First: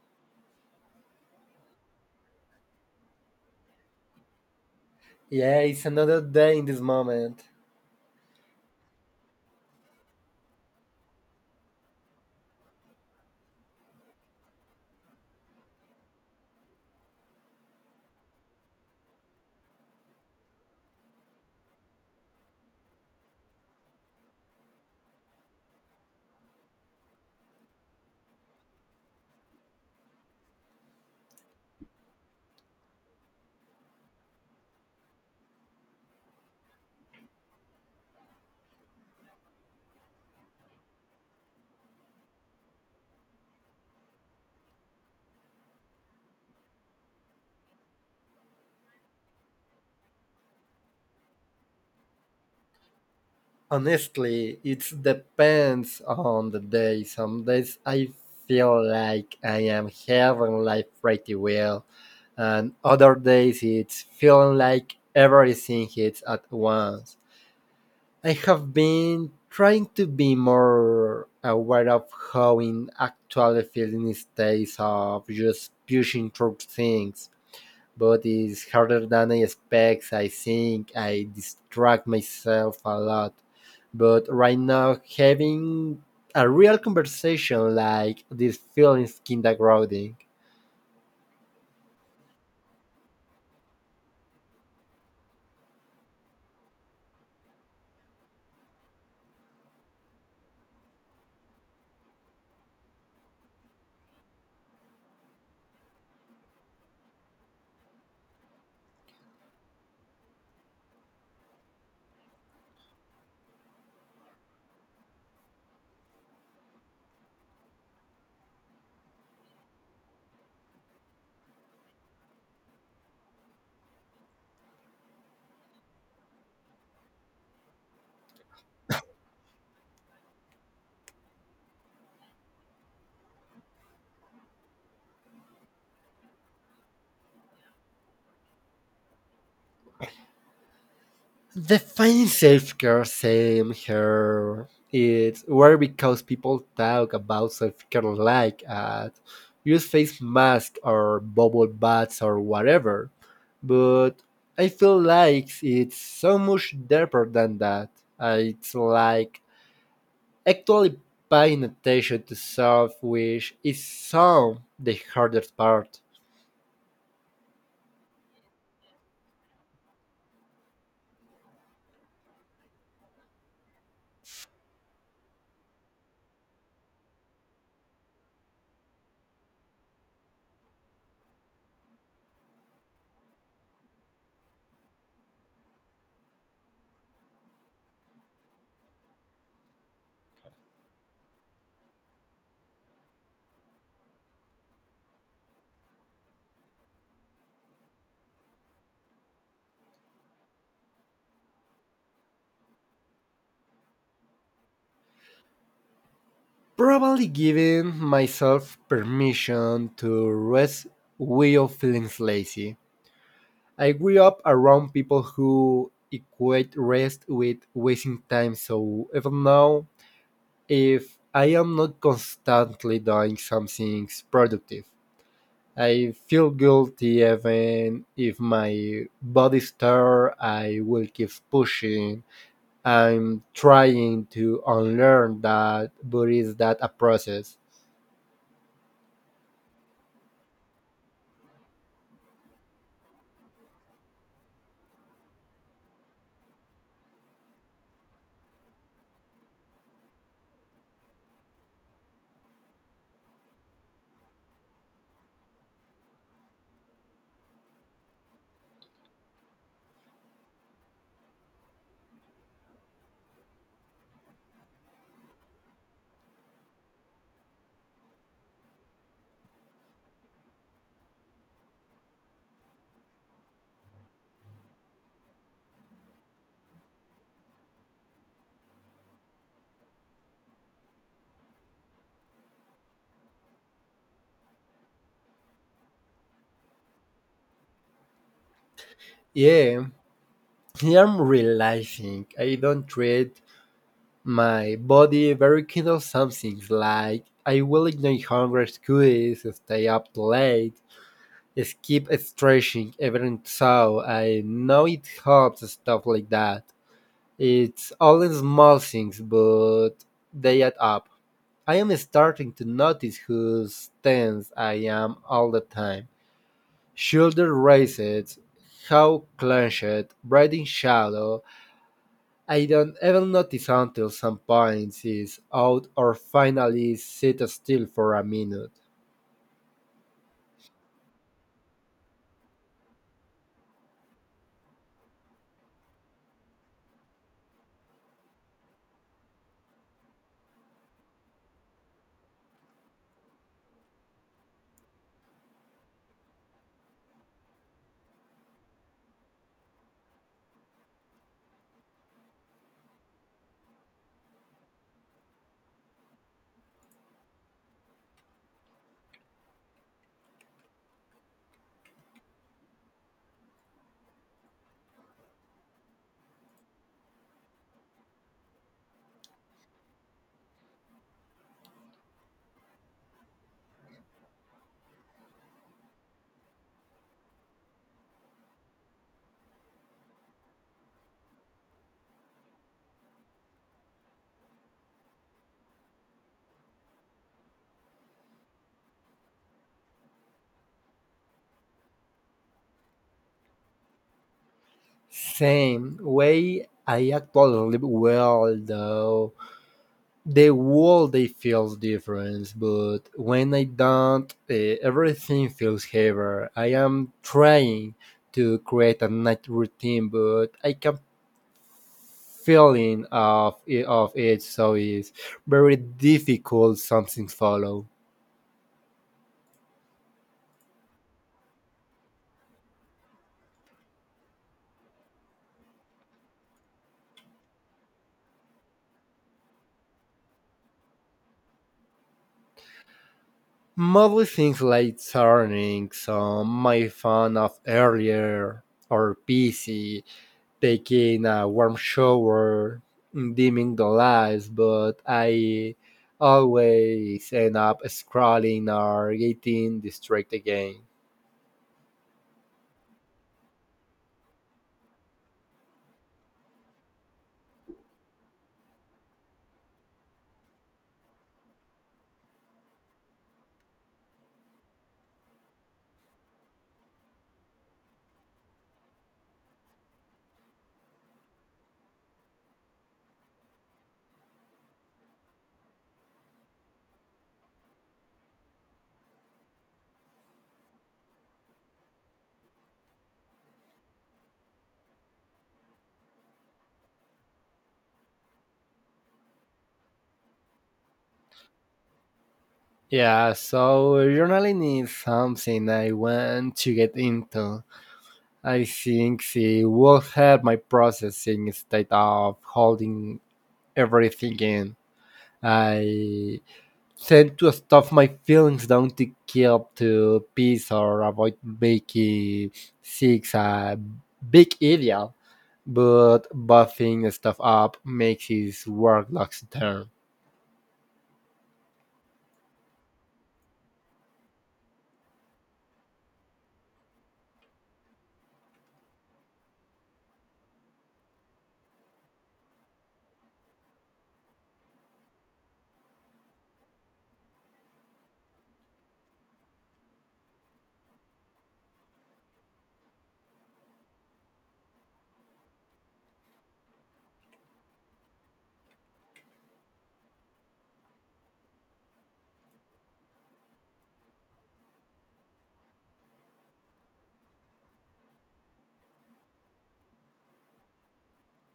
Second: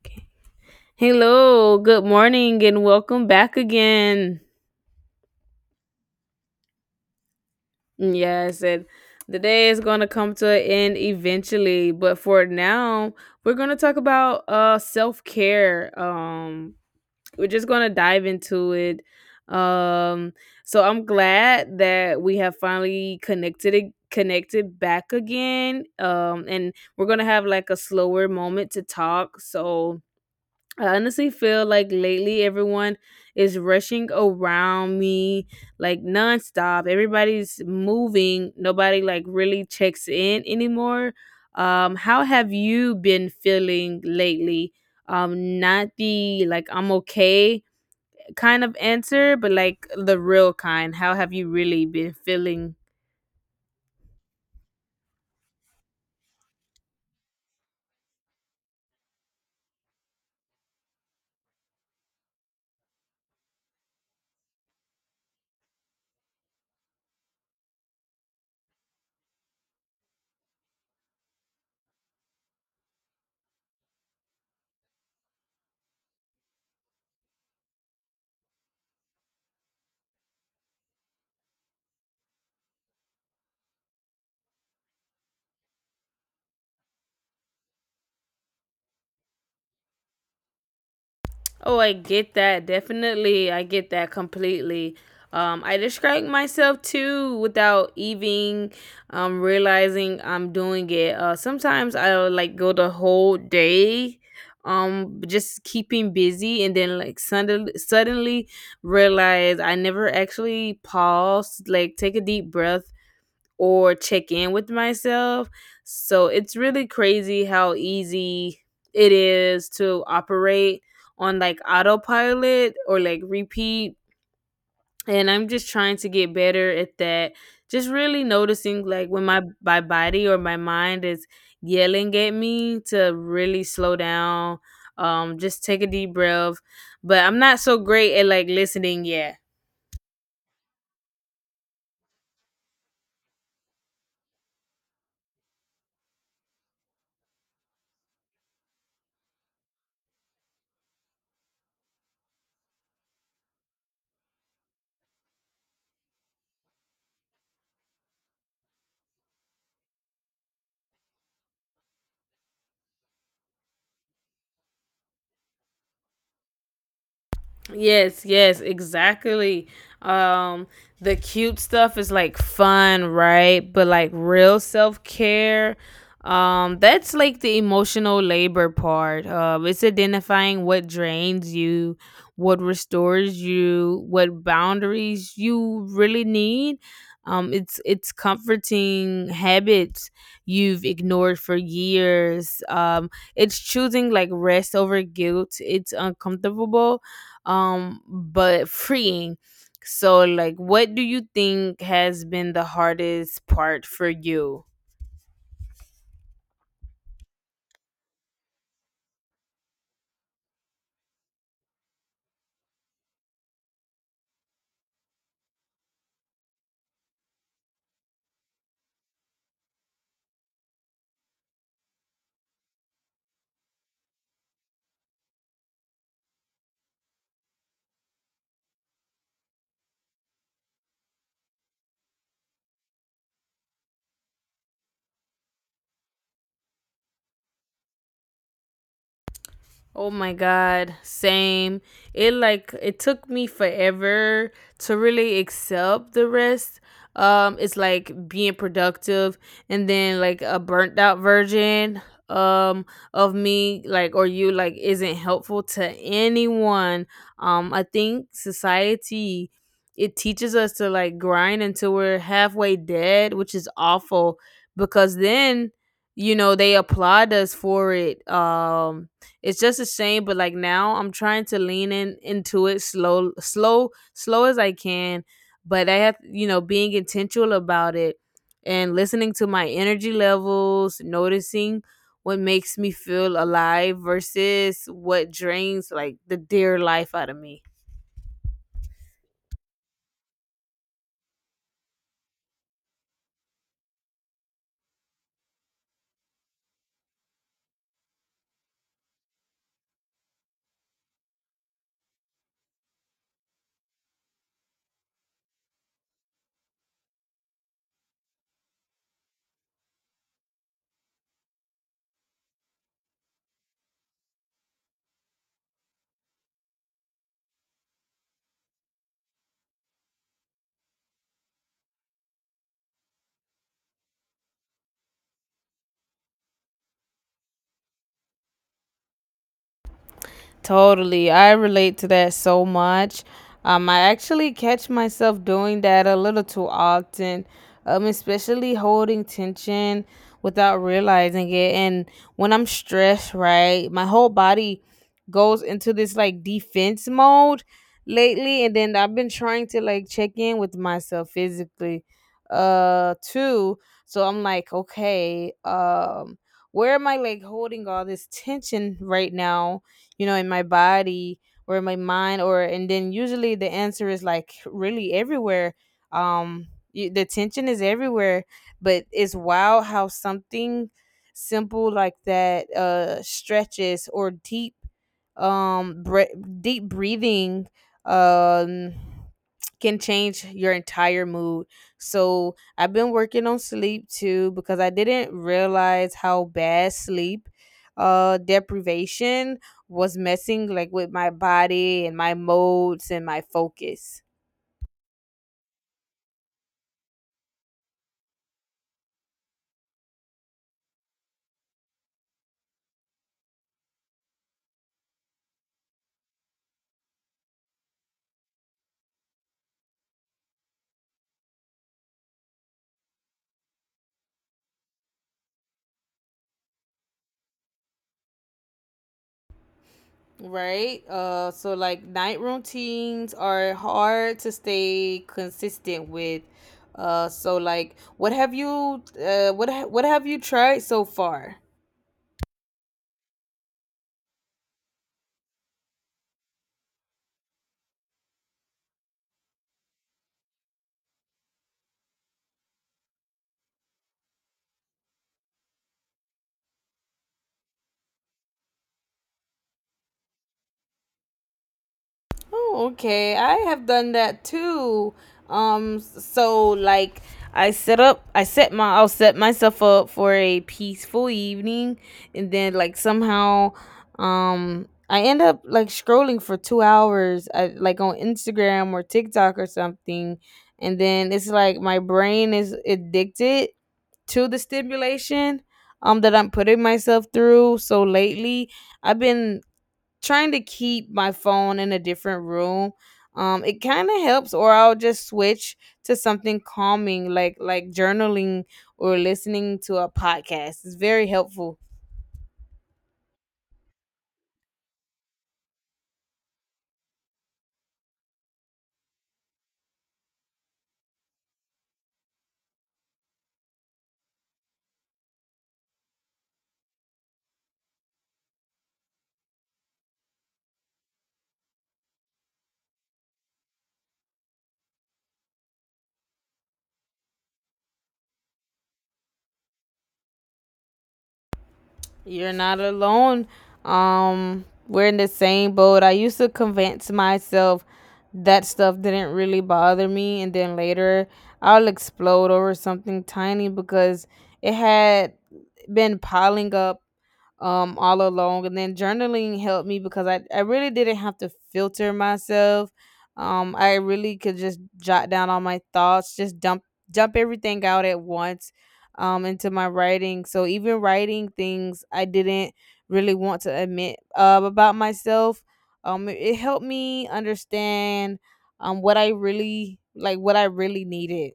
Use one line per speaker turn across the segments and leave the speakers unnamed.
Okay. Hello, good morning, and welcome back again.
Yeah, it's another day in this moment.
Yeah, I said the day is going to come to an end eventually, but for now, we're going to talk about self care. We're just going to dive into it. Um, so I'm glad that we have finally connected back again. And we're gonna have like a slower moment to talk. So I honestly feel like lately everyone is rushing around me like nonstop. Everybody's moving. Nobody like really checks in anymore. How have you been feeling lately? Not the like I'm okay kind of answer, but like the real kind. How have you really been feeling?
Honestly, it depends on the day. Some days I feel like I am having life pretty well, and other days it's feeling like everything hits at once. I have been trying to be more aware of how in actually feeling states of just pushing through things. But it's harder than I expect. I think I distract myself a lot. But right now, having a real conversation like this feels kinda grounding.
Oh, I get that. Definitely. I get that completely. I distract myself too without even realizing I'm doing it. Sometimes I'll like go the whole day just keeping busy and then like suddenly realize I never actually paused, like take a deep breath or check in with myself. So it's really crazy how easy it is to operate on like autopilot or like repeat. And I'm just trying to get better at that. Just really noticing like when my body or my mind is yelling at me to really slow down, just take a deep breath. But I'm not so great at like listening yet.
The fine self-care same here. It's where because people talk about self-care like at use face mask or bubble baths or whatever, but I feel like it's so much deeper than that. It's like actually paying attention to self, which is some the hardest part.
Yes, yes, exactly. Um the cute stuff is like fun, right? But like real self-care, that's like the emotional labor part. It's identifying what drains you, what restores you, what boundaries you really need. It's comforting habits you've ignored for years. It's choosing like rest over guilt. It's uncomfortable but freeing. So like, what do you think has been the hardest part for you?
Probably giving myself permission to rest without feeling lazy. I grew up around people who equate rest with wasting time, so even now, if I am not constantly doing something productive, I feel guilty even if my body's tired, I will keep pushing. I'm trying to unlearn that, but is that a process?
Oh my god, same. It took me forever to really accept the rest. It's like being productive and then like a burnt out version um of me like or you like isn't helpful to anyone. I think society it teaches us to like grind until we're halfway dead, which is awful because then you know they applaud us for it. It's just the same, but like now I'm trying to lean in into it, slow as I can, but I have, you know, being intentional about it and listening to my energy levels, noticing what makes me feel alive versus what drains like the dear life out of me.
Yeah, I'm realizing I don't treat my body very kind of some things, like I will ignore hunger cues, stay up late, skip stretching even so I know it helps, stuff like that. It's all in small things, but they add up. I am starting to notice who's tense I am all the time. Shoulder raised, how clenched, breathing shallow, I don't even notice until some point is out or finally sit still for a minute.
Totally. I relate to that so much. I actually catch myself doing that a little too often, especially holding tension without realizing it. And when I'm stressed, right, my whole body goes into this like defense mode lately. And then I've been trying to like check in with myself physically, too. So I'm like, okay, where am I like holding all this tension right now? You know, in my body or in my mind, or, and then usually the answer is like really everywhere. Um the tension is everywhere, but it's wild how something simple like that, stretches or um bre- deep breathing um can change your entire mood. So I've been working on sleep too because I didn't realize how bad sleep deprivation was messing like with my body and my modes and my focus.
Same way I actually probably well though. The whole day feels different, but when I don't, everything feels heavier. I am trying to create a night routine, but I can feeling of it so it's very difficult. Something follow.
Right. So like night routines are hard to stay consistent with. So like, what have you tried so far?
Mostly things like turning on my phone off earlier or busy, taking a warm shower, dimming the lights, but I always end up scrolling or getting distracted again.
Oh, okay. I have done that too. So like I'll set myself up for a peaceful evening, and then like somehow, I end up like scrolling for 2 hours, like on Instagram or TikTok or something, and then it's like my brain is addicted to the stimulation, that I'm putting myself through. So lately, I've been trying to keep my phone in a different room. It kind of helps, or I'll just switch to something calming, like journaling or listening to a podcast. It's very helpful.
Yeah, so journaling is something I want to get into. I think it will help my processing instead of holding everything in. I tend to stuff my feelings down to keep to peace or avoid making six a big ideal, but buffing stuff up makes it work long term.
You're not alone. We're in the same boat. I used to convince myself that stuff didn't really bother me, and then later I'll explode over something tiny because it had been piling up all along. And then journaling helped me because I really didn't have to filter myself. I really could just jot down all my thoughts, just dump everything out at once into my writing. So even writing things I didn't really want to admit about myself, it helped me understand what I really like what I really needed.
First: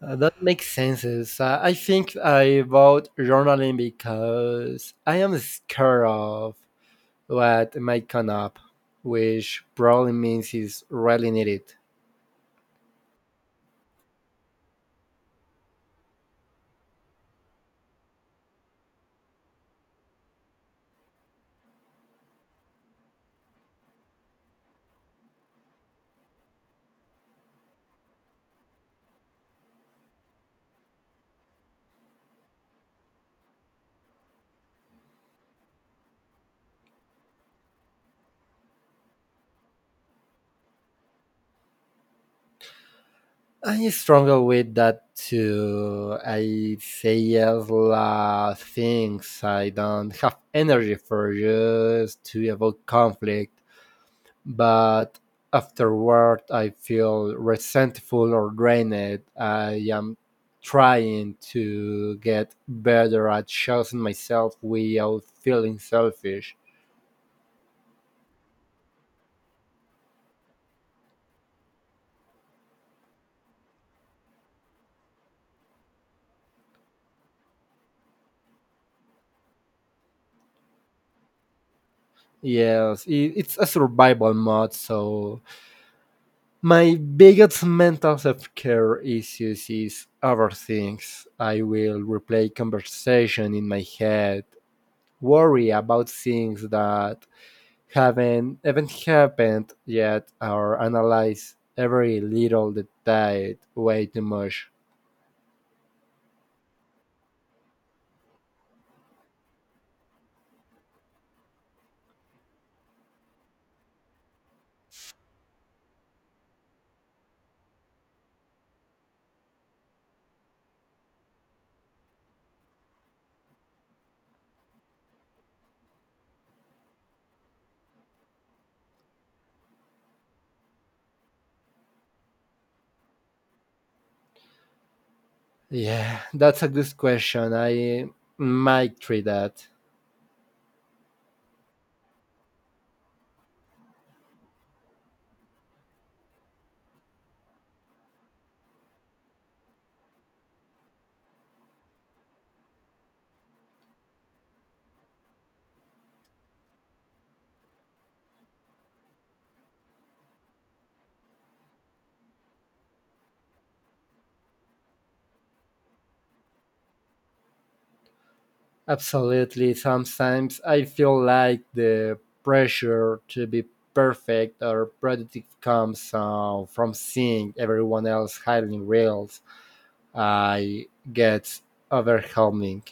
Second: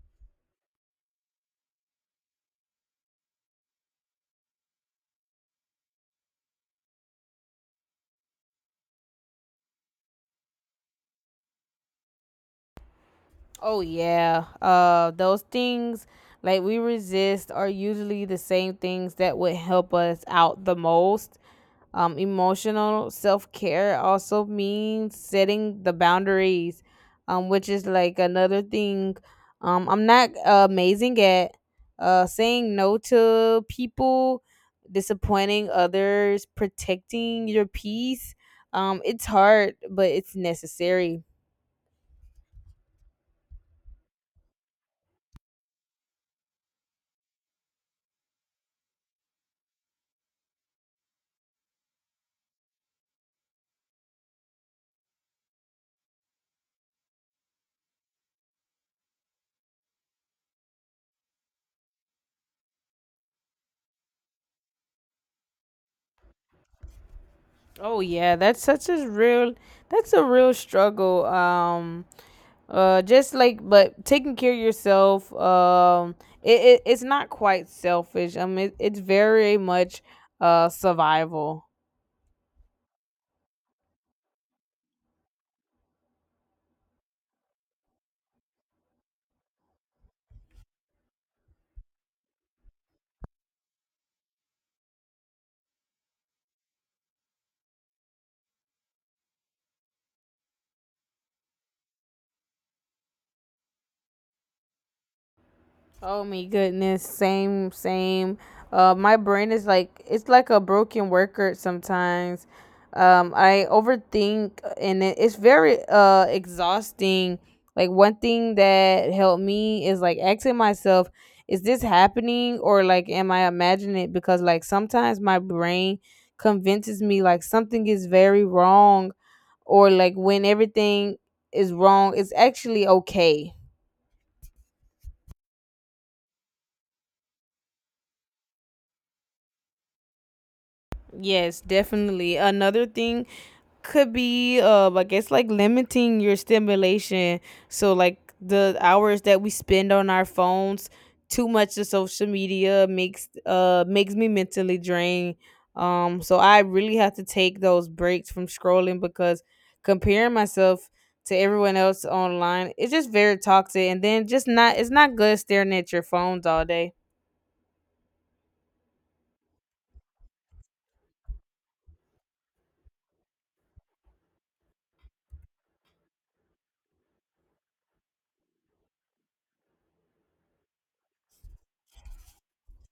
That makes sense. I think I bought journaling because I am scared of what might come up, which probably means it's really needed.
Oh yeah. Those things like we resist are usually the same things that would help us out the most. Emotional self care also means setting the boundaries, which is like another thing. I'm not amazing at saying no to people, disappointing others, protecting your peace. It's hard, but it's necessary.
I struggle with that too. I say yes lot things I don't have energy for just to avoid conflict. But afterward I feel resentful or drained. I am trying to get better at choosing myself without feeling selfish.
Oh yeah, that's such a real that's a real struggle. Just like, but taking care of yourself, it's not quite selfish. It's very much survival.
Yes, it's a survival mode, so my biggest mental self-care issues is other. I will replay conversation in my head, worry about things that haven't happened yet, or analyze every little detail way too much?
Oh my goodness, same, same. My brain is like it's like a broken record sometimes. I overthink, and it's very exhausting. Like one thing that helped me is like asking myself, is this happening, or like am I imagining it? Because like sometimes my brain convinces me like something is very wrong, or like when everything is wrong, it's actually okay.
Yeah, that's a good question. I might try that.
Yes, definitely. Another thing could be I guess like limiting your stimulation. So like the hours that we spend on our phones, too much of social media makes makes me mentally drained. So I really have to take those breaks from scrolling, because comparing myself to everyone else online, it's just very toxic. And then just not it's not good staring at your phones all day.
Absolutely. Sometimes I feel like the pressure to be perfect or productive comes, from seeing everyone else highlighting reels. I get overwhelming.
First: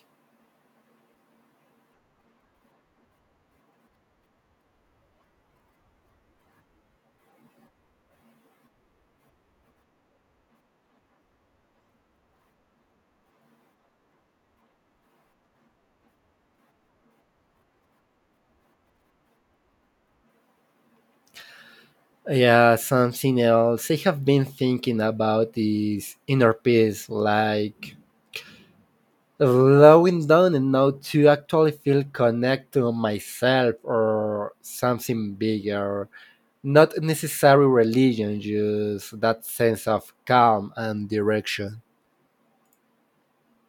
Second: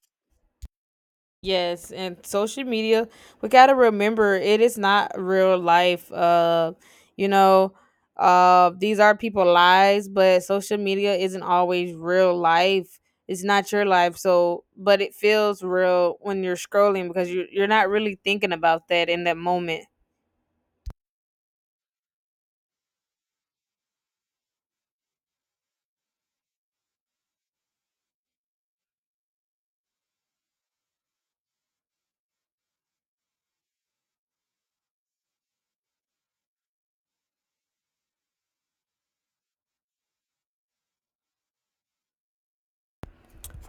Yes, and social media, we got to remember it is not real life. You know, these are people lives, but social media isn't always real life. It's not your life, so but it feels real when you're scrolling because you're not really thinking about that in that moment.
Yeah, something else I have been thinking about is inner peace, like slowing down and now to actually feel connected to myself or something bigger. Not necessary religion, just that sense of calm and direction.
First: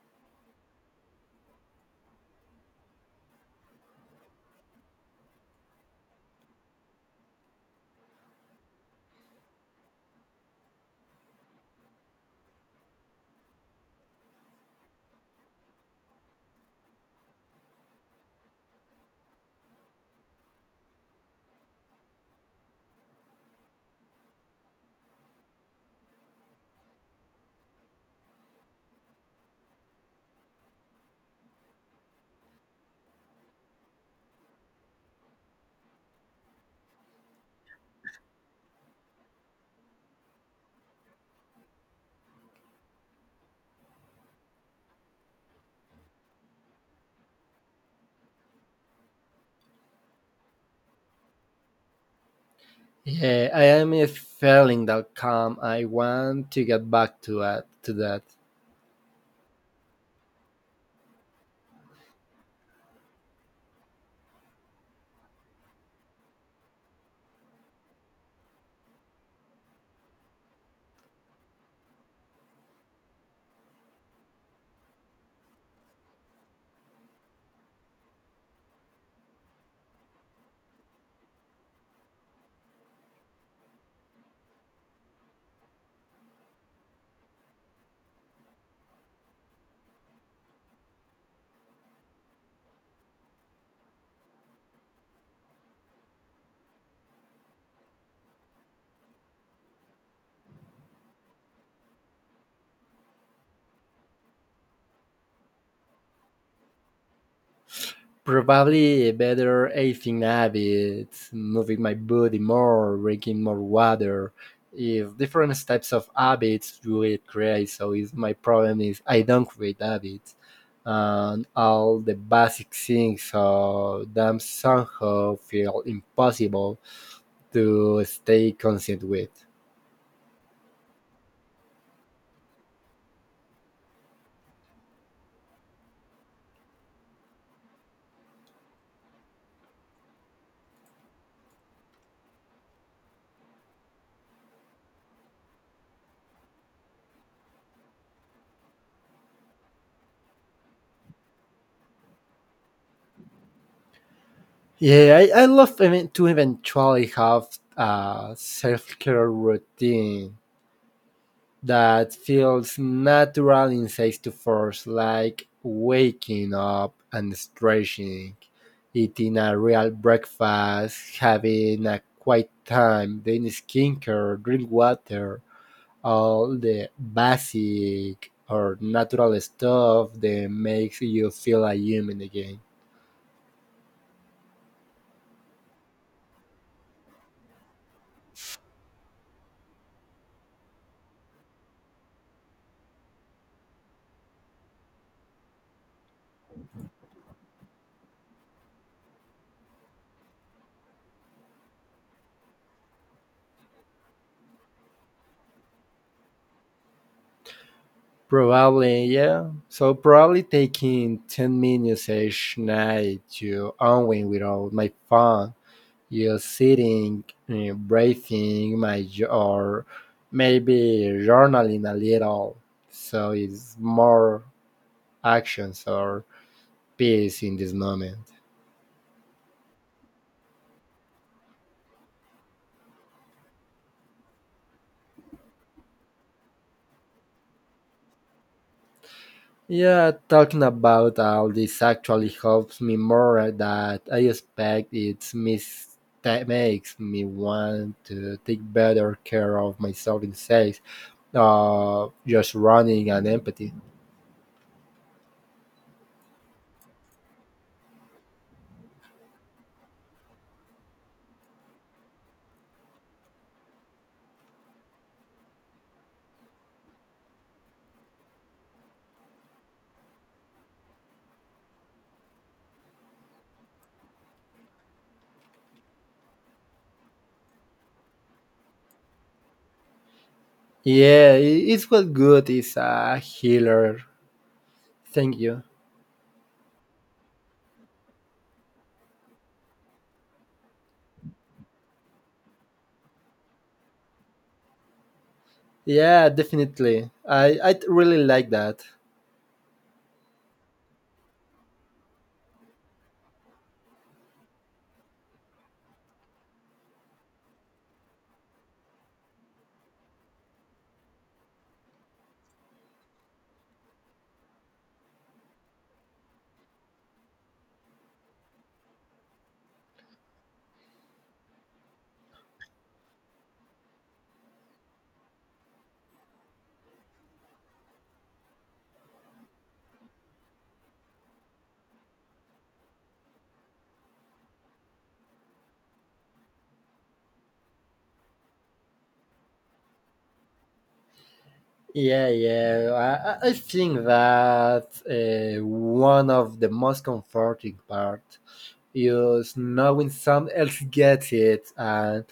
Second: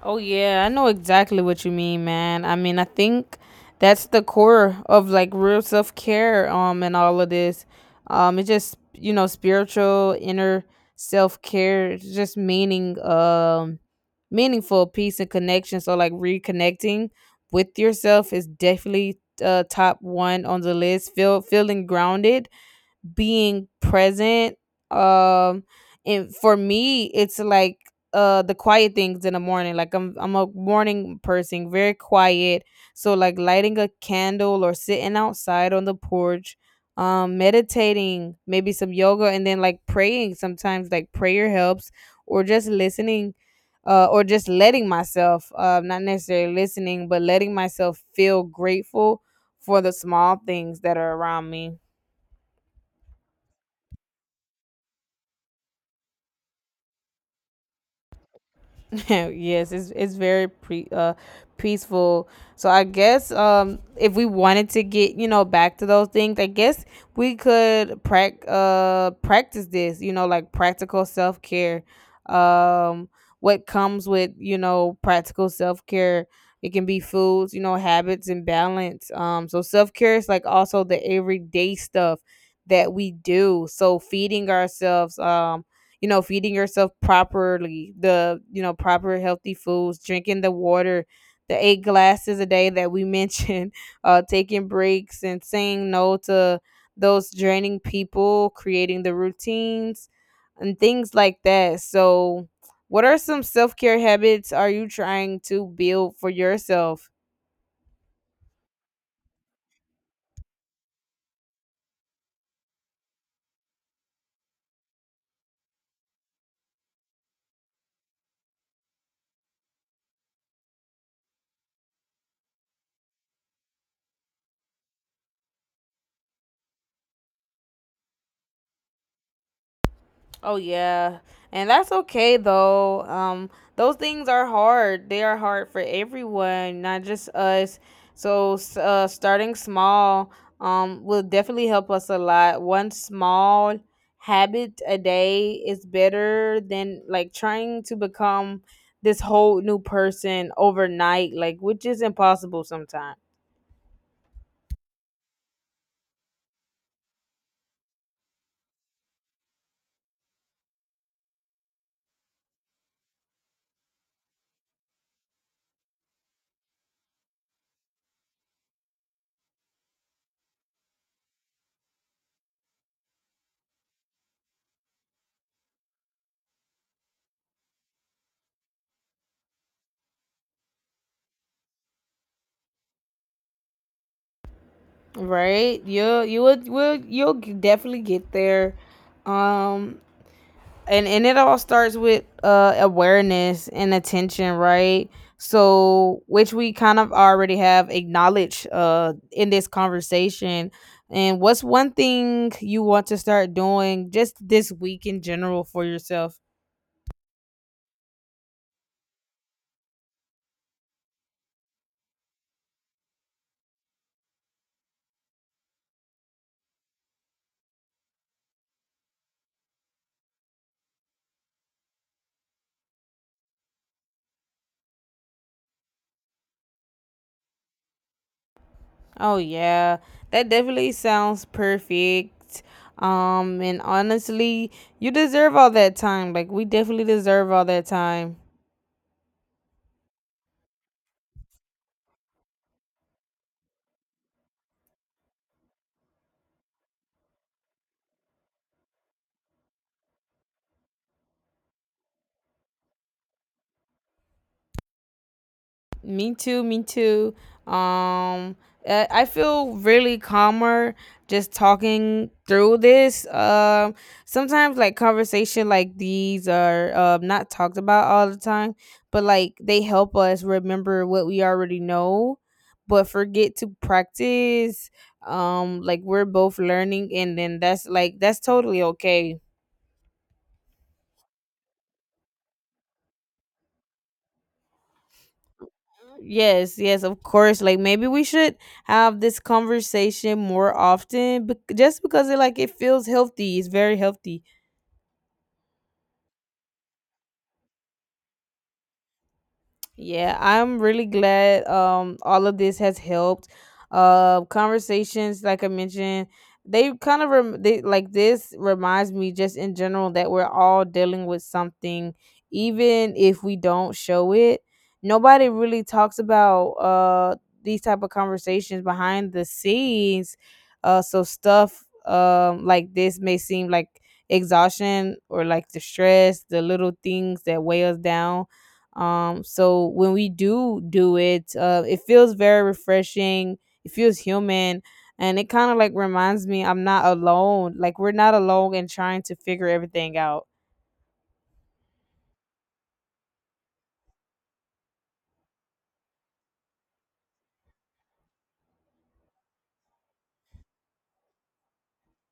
Oh yeah, I know exactly what you mean, man. I mean, I think that's the core of like real self care, and all of this. It's just you know spiritual inner self care, just meaning, meaningful peace and connection. So like reconnecting with yourself is definitely top one on the list. Feeling grounded, being present, um and for me it's like the quiet things in the morning, like I'm a morning person, very quiet. So like lighting a candle or sitting outside on the porch, meditating, maybe some yoga, and then like praying. Sometimes like prayer helps, or just listening, or just letting myself, not necessarily listening, but letting myself feel grateful for the small things that are around me.
Yeah, I am feeling that calm. I want to get back to that.
Yes, it's very pre peaceful. So I guess if we wanted to get you know back to those things, I guess we could practice this. You know, like practical self care. Um, what comes with you know practical self care? It can be foods, you know, habits and balance. So self care is like also the everyday stuff that we do. So feeding ourselves. You know, feeding yourself properly, the you know proper healthy foods, drinking the water, the 8 glasses a day that we mentioned. Taking breaks and saying no to those draining people, creating the routines and things like that. So what are some self-care habits are you trying to build for yourself?
Probably better eating habits, moving my body more, drinking more water. If different types of habits do it create. So is my problem is I don't create habits, and all the basic things so them somehow feel impossible to stay consistent with.
Oh yeah. And that's okay though. Those things are hard. They are hard for everyone, not just us. So starting small will definitely help us a lot. One small habit a day is better than like trying to become this whole new person overnight, like which is impossible sometimes.
Yeah, I love even, to eventually have a self care routine that feels natural in six to fours, like waking up and stretching, eating a real breakfast, having a quiet time, then skincare, drink water, all the basic or natural stuff that makes you feel a human again.
Right, you'll you would will you'll g- definitely get there. Um and and it all starts with awareness and attention, right? So which we kind of already have acknowledged in this conversation. And what's one thing you want to start doing just this week in general for yourself?
Probably, yeah. So probably taking 10 minutes each night to unwind without my phone. You're sitting, breathing, might or maybe journaling a little. So it's more actions or peace in this moment.
Oh yeah, that definitely sounds perfect. And honestly, you deserve all that time. Like we definitely deserve all that time.
Yeah, talking about all this actually helps me more than I expect it, that makes me want to take better care of myself instead of just running and empathy.
Me too, me too. Um I feel really calmer just talking through this. Sometimes like conversation like these are not talked about all the time, but like they help us remember what we already know but forget to practice. Like we're both learning, and then that's totally okay.
Yeah, it's what good is a healer. Thank you.
Yes, yes, of course. Like maybe we should have this conversation more often, but just because it like it feels healthy, it's very healthy.
Yeah, definitely. I really like that.
Yeah, I'm really glad all of this has helped. Conversations like I mentioned, they kind of rem- they like this reminds me just in general that we're all dealing with something even if we don't show it. Nobody really talks about these type of conversations behind the scenes. So stuff like this may seem like exhaustion or like the stress, the little things that weigh us down, so when we do it, it feels very refreshing, it feels human, and it kind of like reminds me I'm not alone, like we're not alone in trying to figure everything out.
Yeah, yeah. I think that, Uh, one of the most comforting part is knowing someone else gets it, and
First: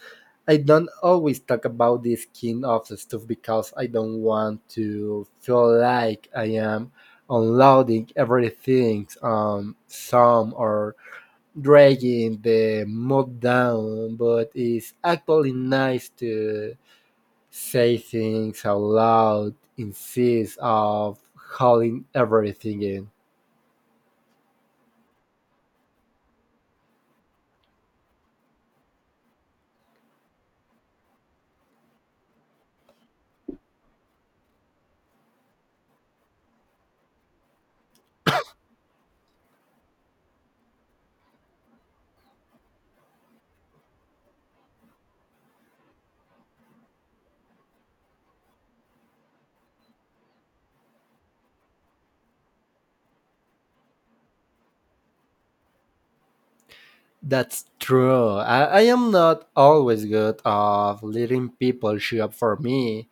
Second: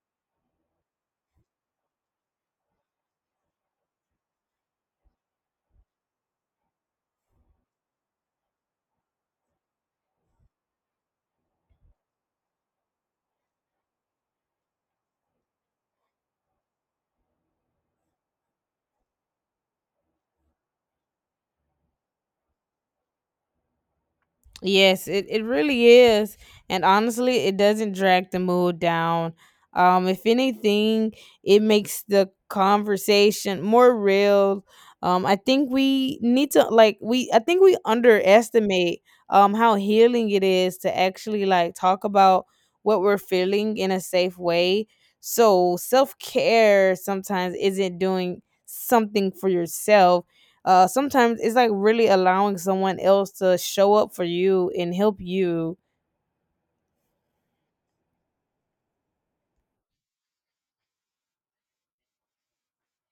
I don't always talk about this kind of stuff because I don't want to feel like I am unloading everything on some or dragging the mood down. But it's actually nice to say things out loud instead of holding everything in.
Yes, it really is. And honestly, it doesn't drag the mood down. If anything, it makes the conversation more real. I think we need to like we I think we underestimate how healing it is to actually like talk about what we're feeling in a safe way. So self care sometimes isn't doing something for yourself, sometimes it's like really allowing someone else to show up for you and help you.
That's true. I am not always good of letting people show up for me.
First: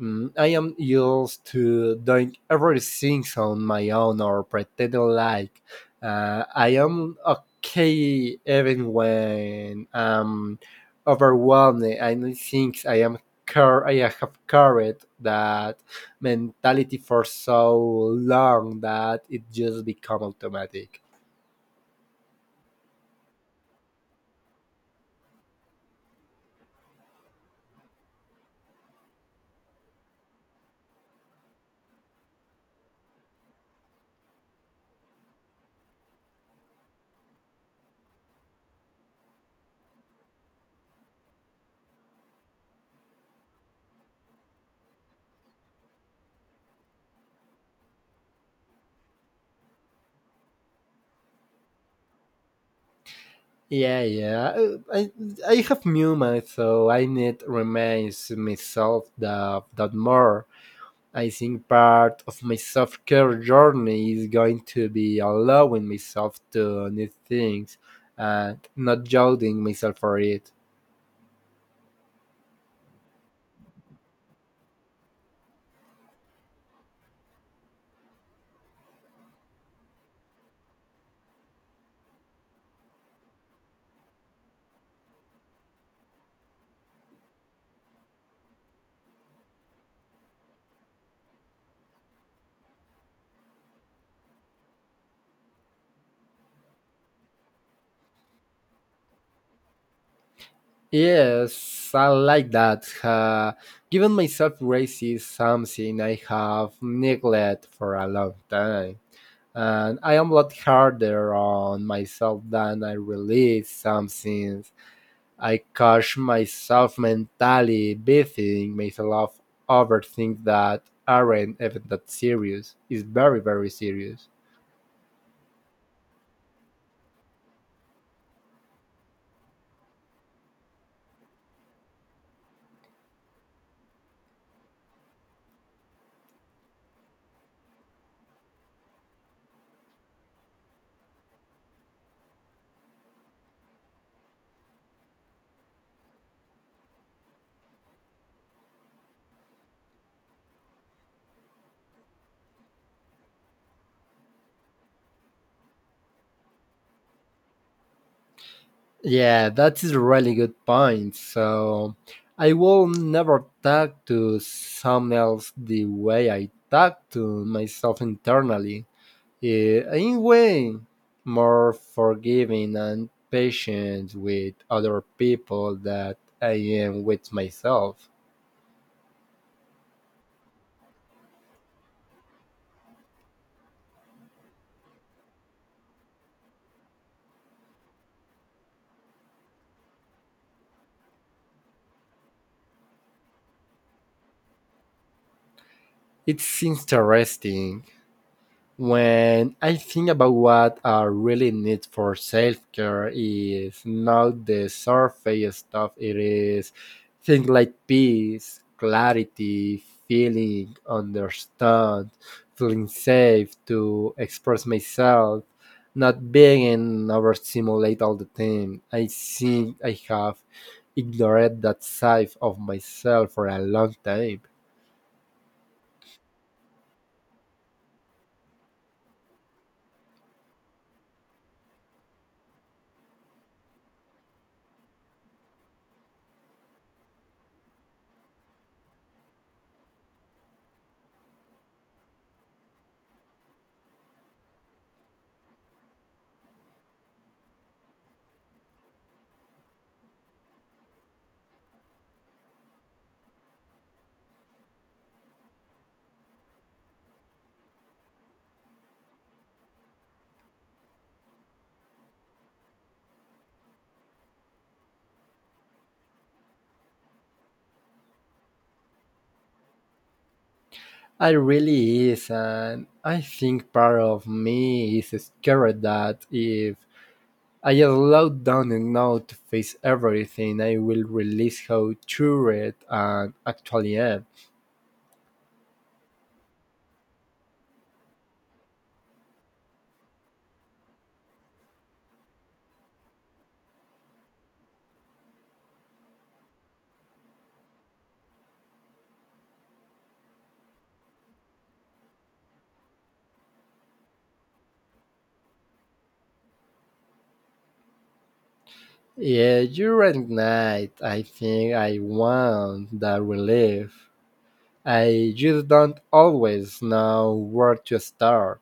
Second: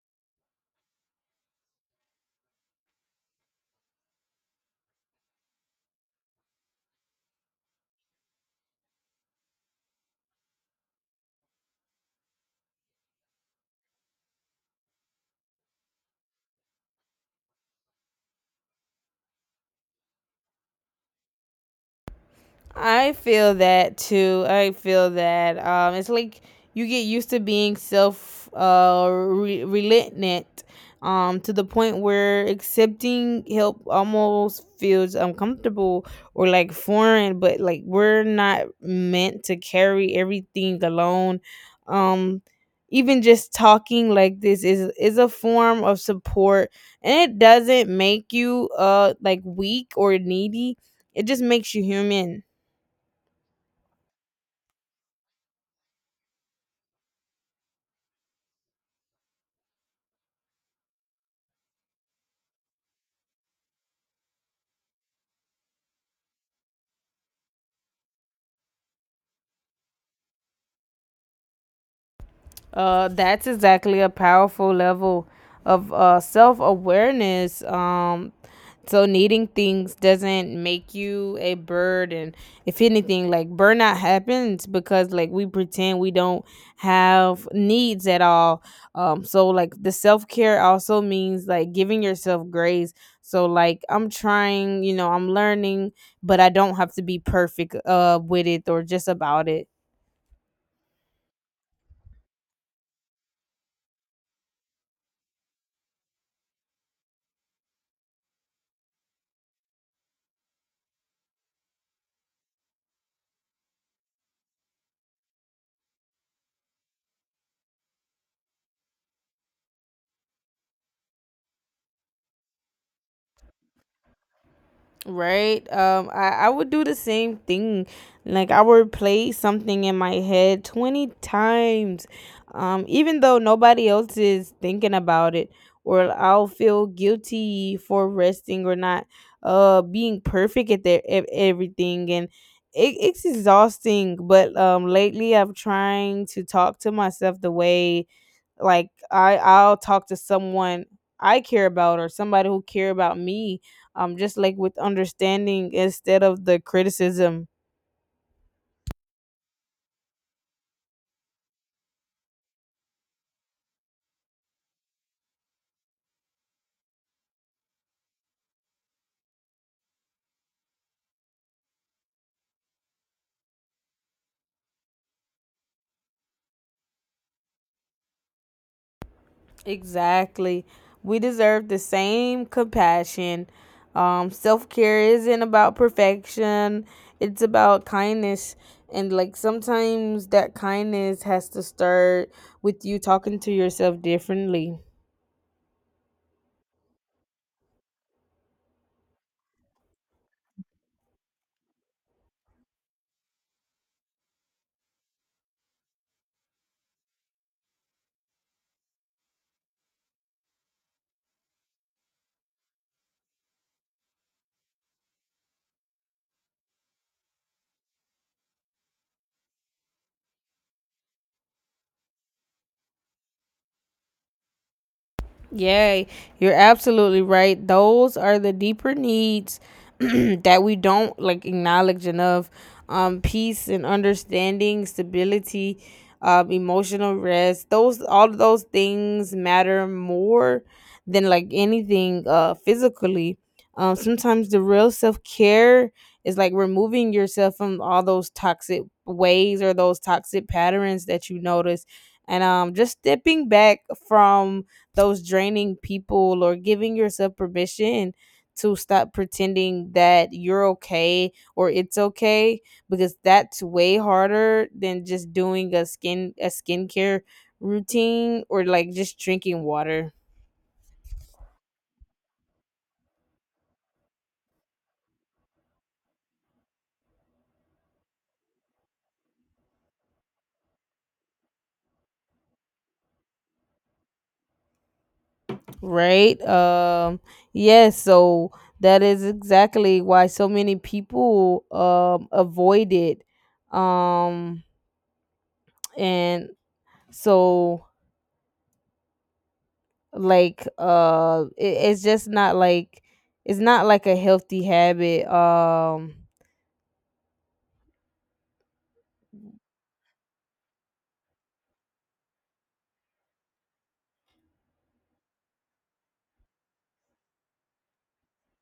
Mm, I am used to doing everything on my own or pretending like, I am okay even when I'm overwhelmed. I don't think I am I have carried that mentality for so long that it just become automatic.
I feel that too. I feel that, it's like you get used to being self, relentant, to the point where accepting help almost feels uncomfortable or like foreign. But like we're not meant to carry everything alone. Um, Even just talking like this is a form of support, and it doesn't make you like weak or needy. It just makes you human.
Yeah, yeah. Uh, I have new mind, so I need remains myself that that more. I think part of my self care journey is going to be allowing myself to need things and not judging myself for it.
That's exactly a powerful level of, self awareness. So needing things doesn't make you a burden. If anything, like burnout happens because like we pretend we don't have needs at all. So like the self care also means like giving yourself grace. So like I'm trying, you know, I'm learning, but I don't have to be perfect with it or just about it.
Yes, I like that. Giving myself grace is something I have neglected for a long time. And I am a lot harder on myself than I release. Something I catch myself mentally beating myself over, things that aren't even that serious. It's very, very serious.
Right. I would do the same thing. Like I would play something in my head 20 times. Even though nobody else is thinking about it, or I'll feel guilty for resting or not being perfect at their at everything, and it's exhausting, but lately I'm trying to talk to myself the way like I'll talk to someone I care about or somebody who care about me, just like with understanding instead of the criticism.
Yeah, that is a really good point. So I will never talk to someone else the way I talk to myself internally. I'm way more forgiving and patient with other people that I am with myself.
Exactly. We deserve the same compassion. Self care isn't about perfection, it's about kindness. And like sometimes that kindness has to start with you talking to yourself differently.
It's interesting. When I think about what I really need for self care is not the surface stuff. It is things like peace, clarity, feeling understood, feeling safe to express myself, not being in overstimulate all the time. I think I have ignored that side of myself for a long time.
Yay. You're absolutely right. Those are the deeper needs that we don't like acknowledge enough. Peace and understanding, stability, emotional rest. Those All of those things matter more than like anything physically. Sometimes the real self care is like removing yourself from all those toxic ways or those toxic patterns that you notice, and, just stepping back from those draining people, or giving yourself permission to stop pretending that you're okay or it's okay, because that's way harder than just doing a skincare routine or like just drinking water.
I really is, and I think part of me is scared that if I slow down enough to face everything, I will release how true it and actually am.
Right um yes so that is exactly why so many people avoid it. Um and so like It's just not like it's not like a healthy habit.
Yeah, you're right, Knight. I think I want that relief. I just don't always know where to start.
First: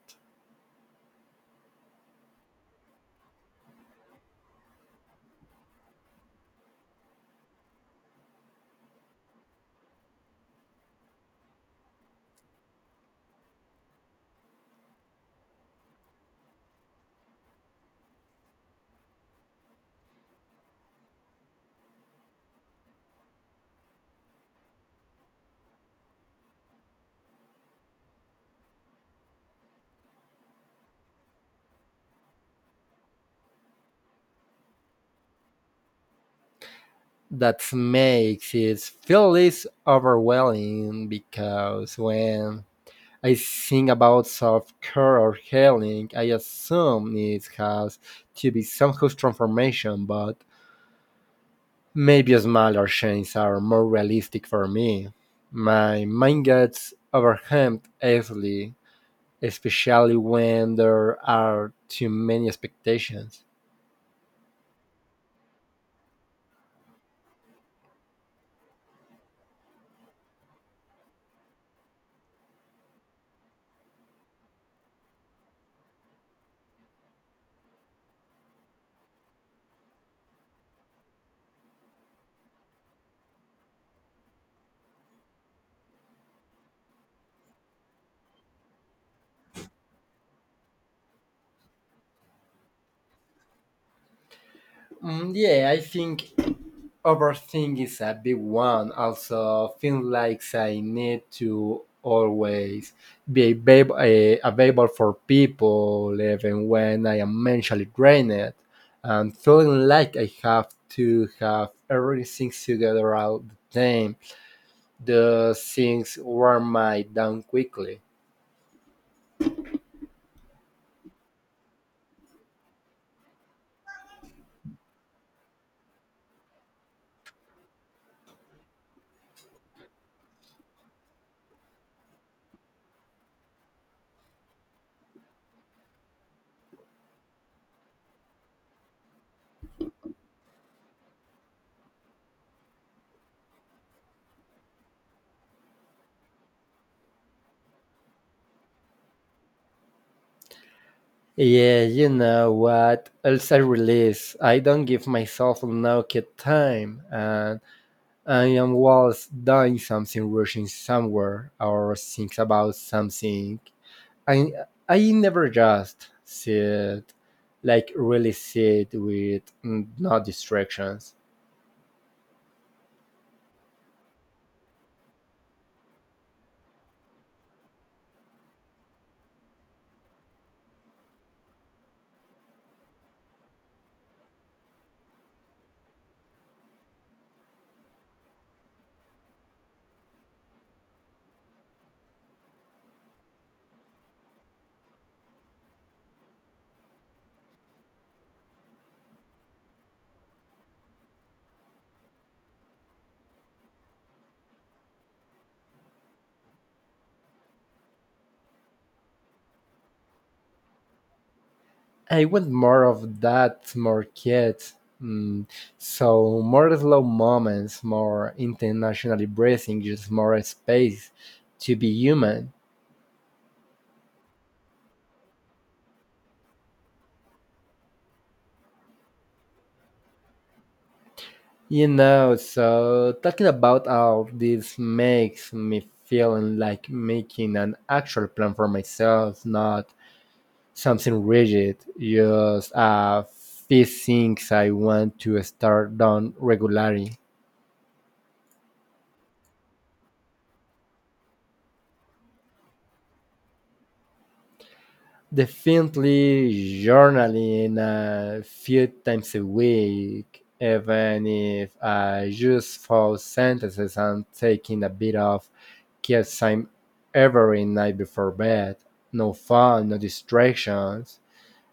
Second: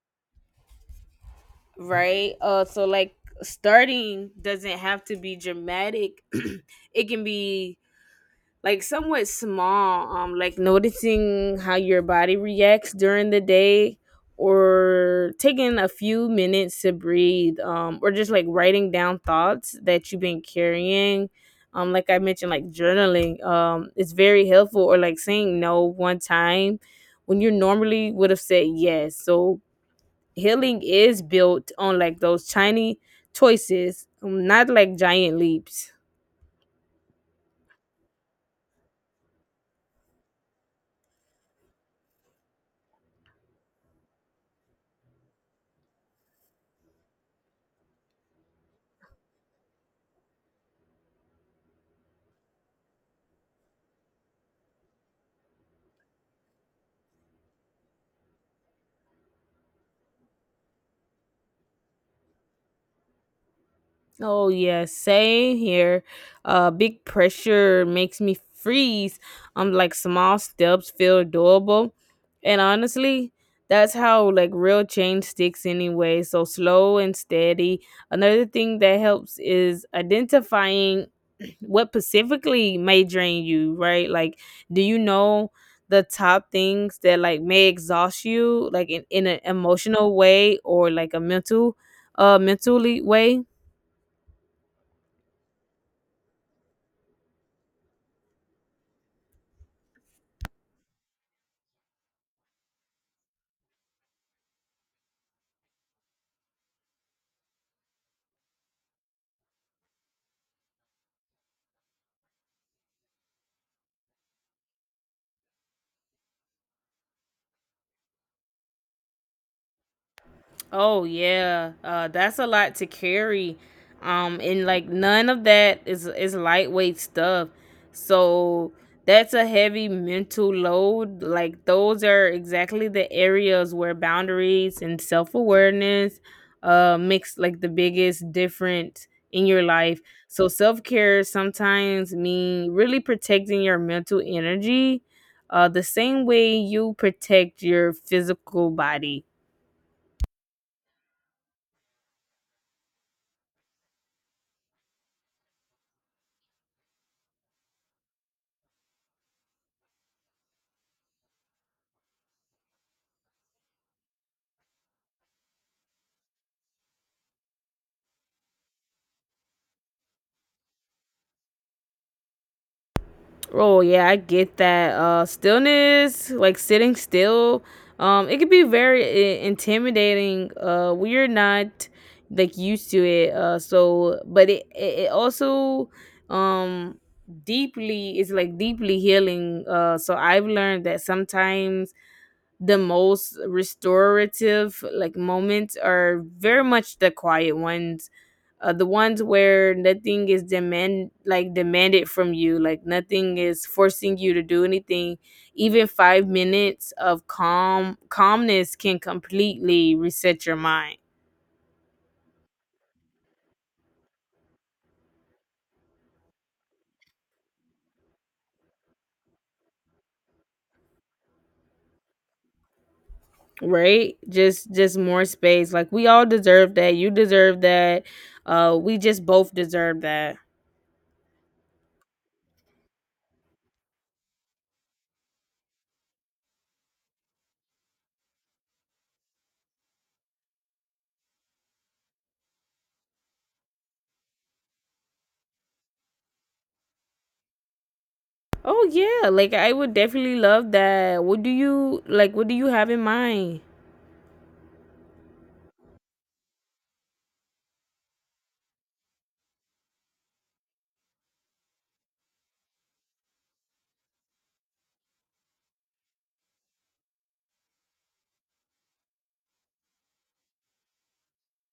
right uh so like Starting doesn't have to be dramatic. It can be like somewhat small, like noticing how your body reacts during the day, or taking a few minutes to breathe, or just like writing down thoughts that you've been carrying, like I mentioned, like journaling is very helpful, or like saying no one time when you normally would have said yes. So healing is built on like those tiny choices, not like giant leaps.
That makes it feel less overwhelming, because when I think about self-care or healing, I assume it has to be some whose transformation, but maybe smaller changes are more realistic for me. My mind gets overwhelmed easily, especially when there are too many expectations.
Oh yes, same here. Big pressure makes me freeze. Like small steps feel doable, and honestly, that's how like real change sticks anyway. So slow and steady. Another thing that helps is identifying what specifically may drain you. Right? Like, do you know the top things that like may exhaust you, like in an emotional way or like a mental, mentally way?
Mm, yeah, I think overthink is a big one. Also, feel like I need to always be available for people, even when I am mentally drained, and feeling like I have to have everything together all the time. The things wear my down quickly.
Oh yeah, that's a lot to carry, and like none of that is lightweight stuff. So that's a heavy mental load. Like those are exactly the areas where boundaries and self awareness, makes like the biggest difference in your life. So self care sometimes mean really protecting your mental energy, the same way you protect your physical body.
Yeah, you know what? Else I release. I don't give myself enough time, and I'm was doing something, rushing somewhere, or thinking about something. I I never just sit, like really sit with, no distractions.
Oh yeah, I get that. Stillness, like sitting still, it could be very intimidating. We're not like used to it. So but it also, um deeply it's like deeply healing. So I've learned that sometimes the most restorative like moments are very much the quiet ones, the ones where nothing is demanded from you, like nothing is forcing you to do anything. Even 5 minutes of calmness can completely reset your mind.
I want more of that, more kids. Mm, so more slow moments, more internationally breathing, just more space to be human.
Right, just more space, like we all deserve that, you deserve that, we just both deserve that.
You know, so talking about all this makes me feeling like making an actual plan for myself, not something rigid, just a few things I want to start doing regularly.
Oh yeah, like I would definitely love that. What do you like? What do you have in mind?
Definitely journaling a few times a week, even if I just four sentences, and taking a bit of time every night before bed. No phone, no distractions.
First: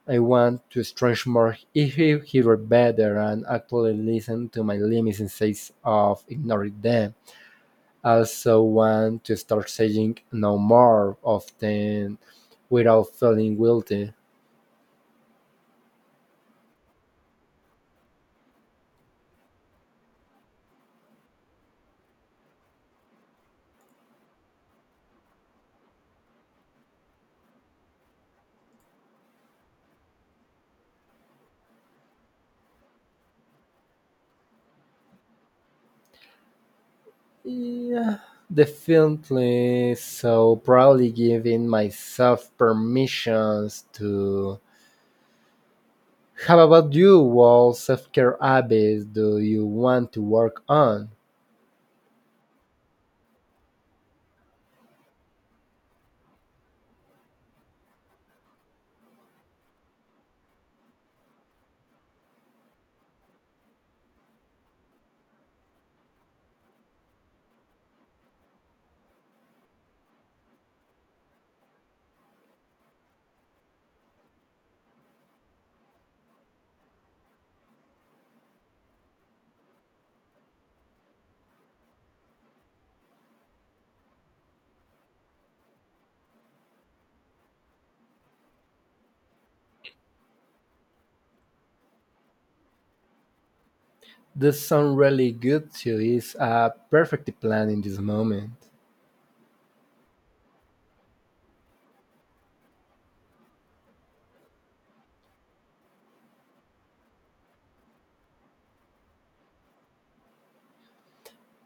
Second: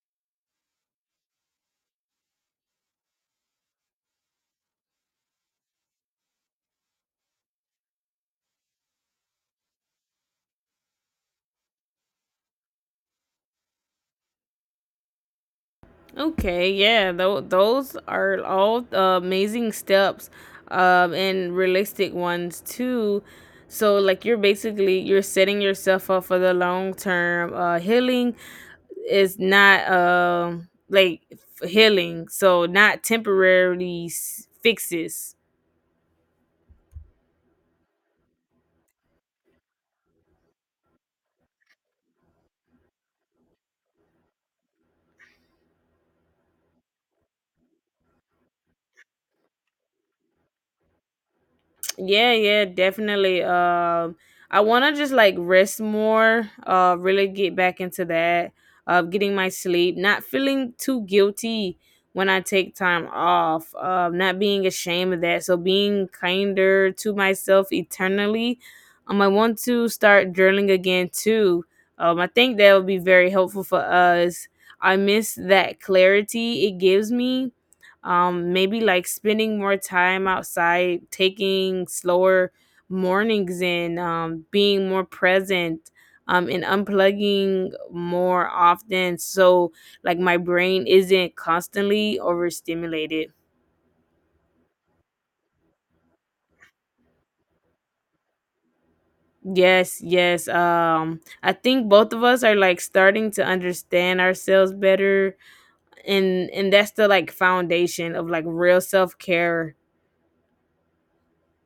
I want to stretch more, if hear better and actually listen to my limits instead of ignoring them. I also want to start saying no more often without feeling guilty.
Okay, yeah, those are all, amazing steps, and realistic ones too. So like you're setting yourself up for the long term. Healing is not healing, so not temporary fixes.
Yeah, definitely. So probably giving myself permissions to. How about you? What self care habits do you want to work on?
Yeah, yeah, definitely. I want to just like rest more. Really get back into that. Getting my sleep, not feeling too guilty when I take time off. Not being ashamed of that. So being kinder to myself eternally. I want to start journaling again too. I think that would be very helpful for us. I miss that clarity it gives me, maybe like spending more time outside, taking slower mornings, and, being more present, and unplugging more often. So, like, my brain isn't constantly overstimulated.
This sounds really good too. It's a perfect plan in this moment.
Yes, yes. I think both of us are like starting to understand ourselves better, and that's the like foundation of like real self care.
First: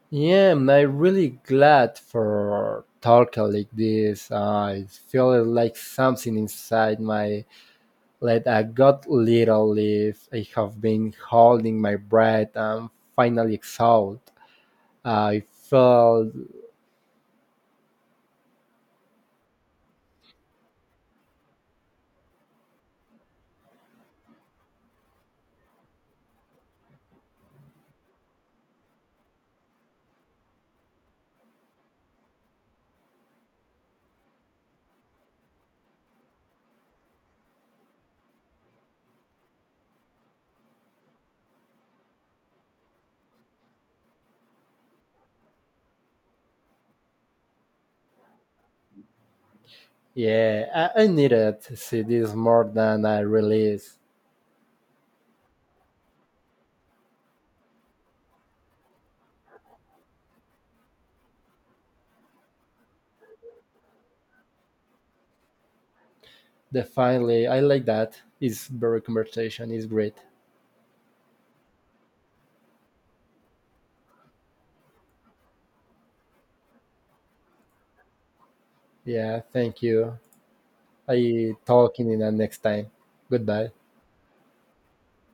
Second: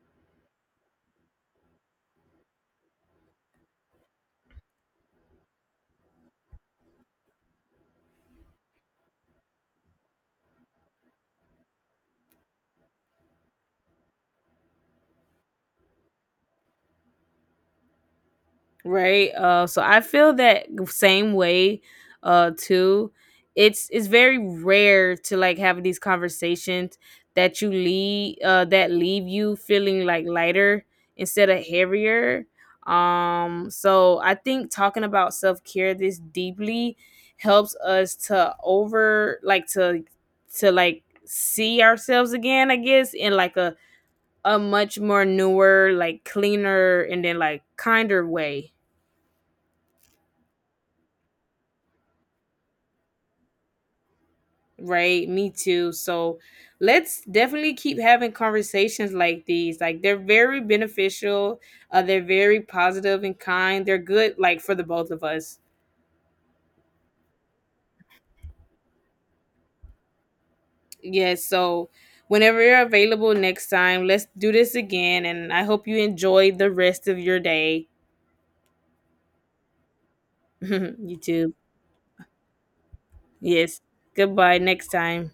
Yeah, I'm not really glad for talking like this. I feel like something inside my. Let a god little live. I have been holding my breath. I'm finally exhaled. I felt,
Right uh so I feel that same way, too. It's very rare to like have these conversations that you lead, that leave you feeling like lighter instead of heavier. So I think talking about self-care this deeply helps us to over like to like see ourselves again, I guess, in like a much more newer, like cleaner and then like kinder way.
yeah, I needed to see this more than a release.
Right, me too. So let's definitely keep having conversations like these. Like they're very beneficial. They're very positive and kind. They're good, like for the both of us.
Definitely, I like that. It's very conversation. It's great.
Yes. So whenever you're available next time, let's do this again. And I hope you enjoy the rest of your day.
Yeah, thank you.
You
I
too.
talking in the next time. Goodbye.
Yes. Goodbye. Next time.